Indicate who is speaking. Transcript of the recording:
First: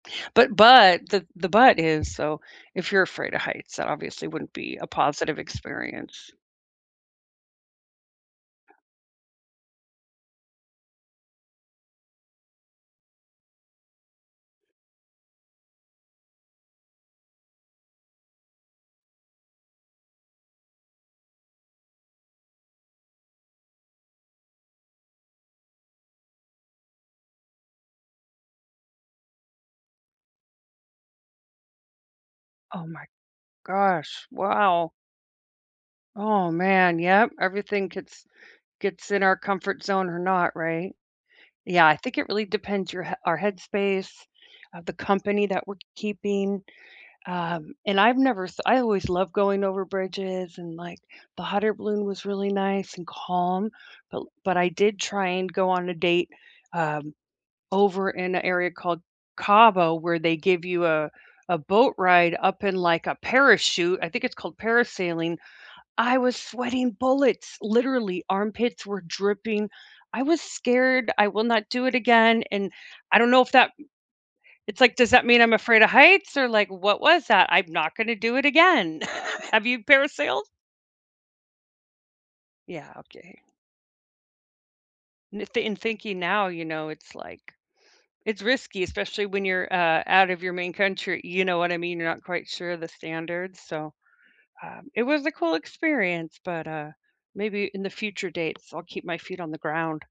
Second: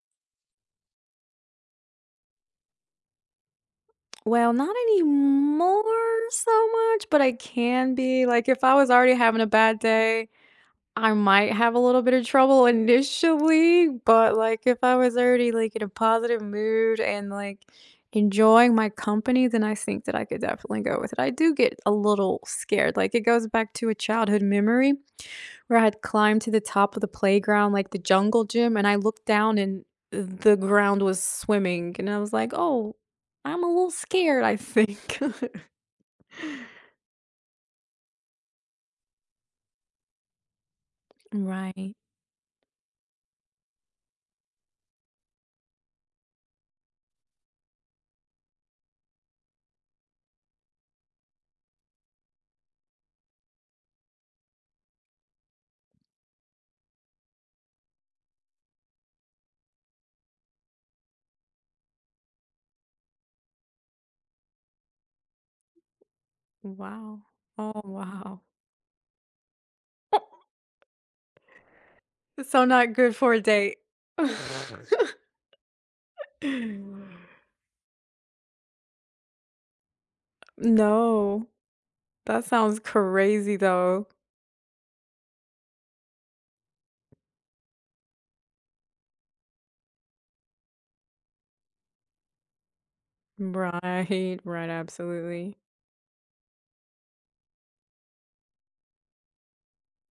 Speaker 1: But but the the but is so, if you're afraid of heights, that obviously wouldn't
Speaker 2: Well, not
Speaker 1: be a positive
Speaker 2: anymore
Speaker 1: experience.
Speaker 2: so, much, but I can be, like, if I was already having a bad day, I might have a little bit of trouble initially, but, like, if I was already, like, in a positive mood and, like, enjoying my company, then I think that I could definitely go with it, I do get a little scared, like, it goes back to a childhood memory, where I had climbed to the top of the playground, like, the jungle gym, and I looked down, and, uh, the ground was swimming and I was, like,
Speaker 1: Oh
Speaker 2: "Oh,
Speaker 1: my
Speaker 2: I'm a little
Speaker 1: gosh,
Speaker 2: scared, I
Speaker 1: wow.
Speaker 2: think."
Speaker 1: Oh man, yep, everything gets gets in our comfort zone or not, right? Yeah,
Speaker 2: Right.
Speaker 1: I think it really depends your h our headspace, of the company that we're keeping. Um, and I've never s I always loved going over bridges and, like, the hot air balloon was really nice and calm. But l but I did try and go on a date, um, over in a area called Cabo where they give you a a boat ride up in, like, a parachute, I think it's called parasailing. I was sweating
Speaker 2: Wow.
Speaker 1: bullets,
Speaker 2: Oh
Speaker 1: literally,
Speaker 2: wow.
Speaker 1: armpits were dripping, I was scared; I will not do it again,
Speaker 2: So,
Speaker 1: and
Speaker 2: not good
Speaker 1: I don't
Speaker 2: for a
Speaker 1: know if that
Speaker 2: date.
Speaker 1: It's, like, does that mean I'm afraid of heights or, like, what was that? I'm not gonna do it again. Have you parasailed?
Speaker 2: No. That sounds
Speaker 1: Yeah, okay.
Speaker 2: crazy, though.
Speaker 1: N th in thinking now, you know, it's, like it's risky, especially when you're, uh, out of your main country, you know what I mean? You're not quite sure of the standards, so,
Speaker 2: Right, right,
Speaker 1: um, it was a cool
Speaker 2: absolutely.
Speaker 1: experience, but, uh, maybe in the future dates, I'll keep my feet on the ground.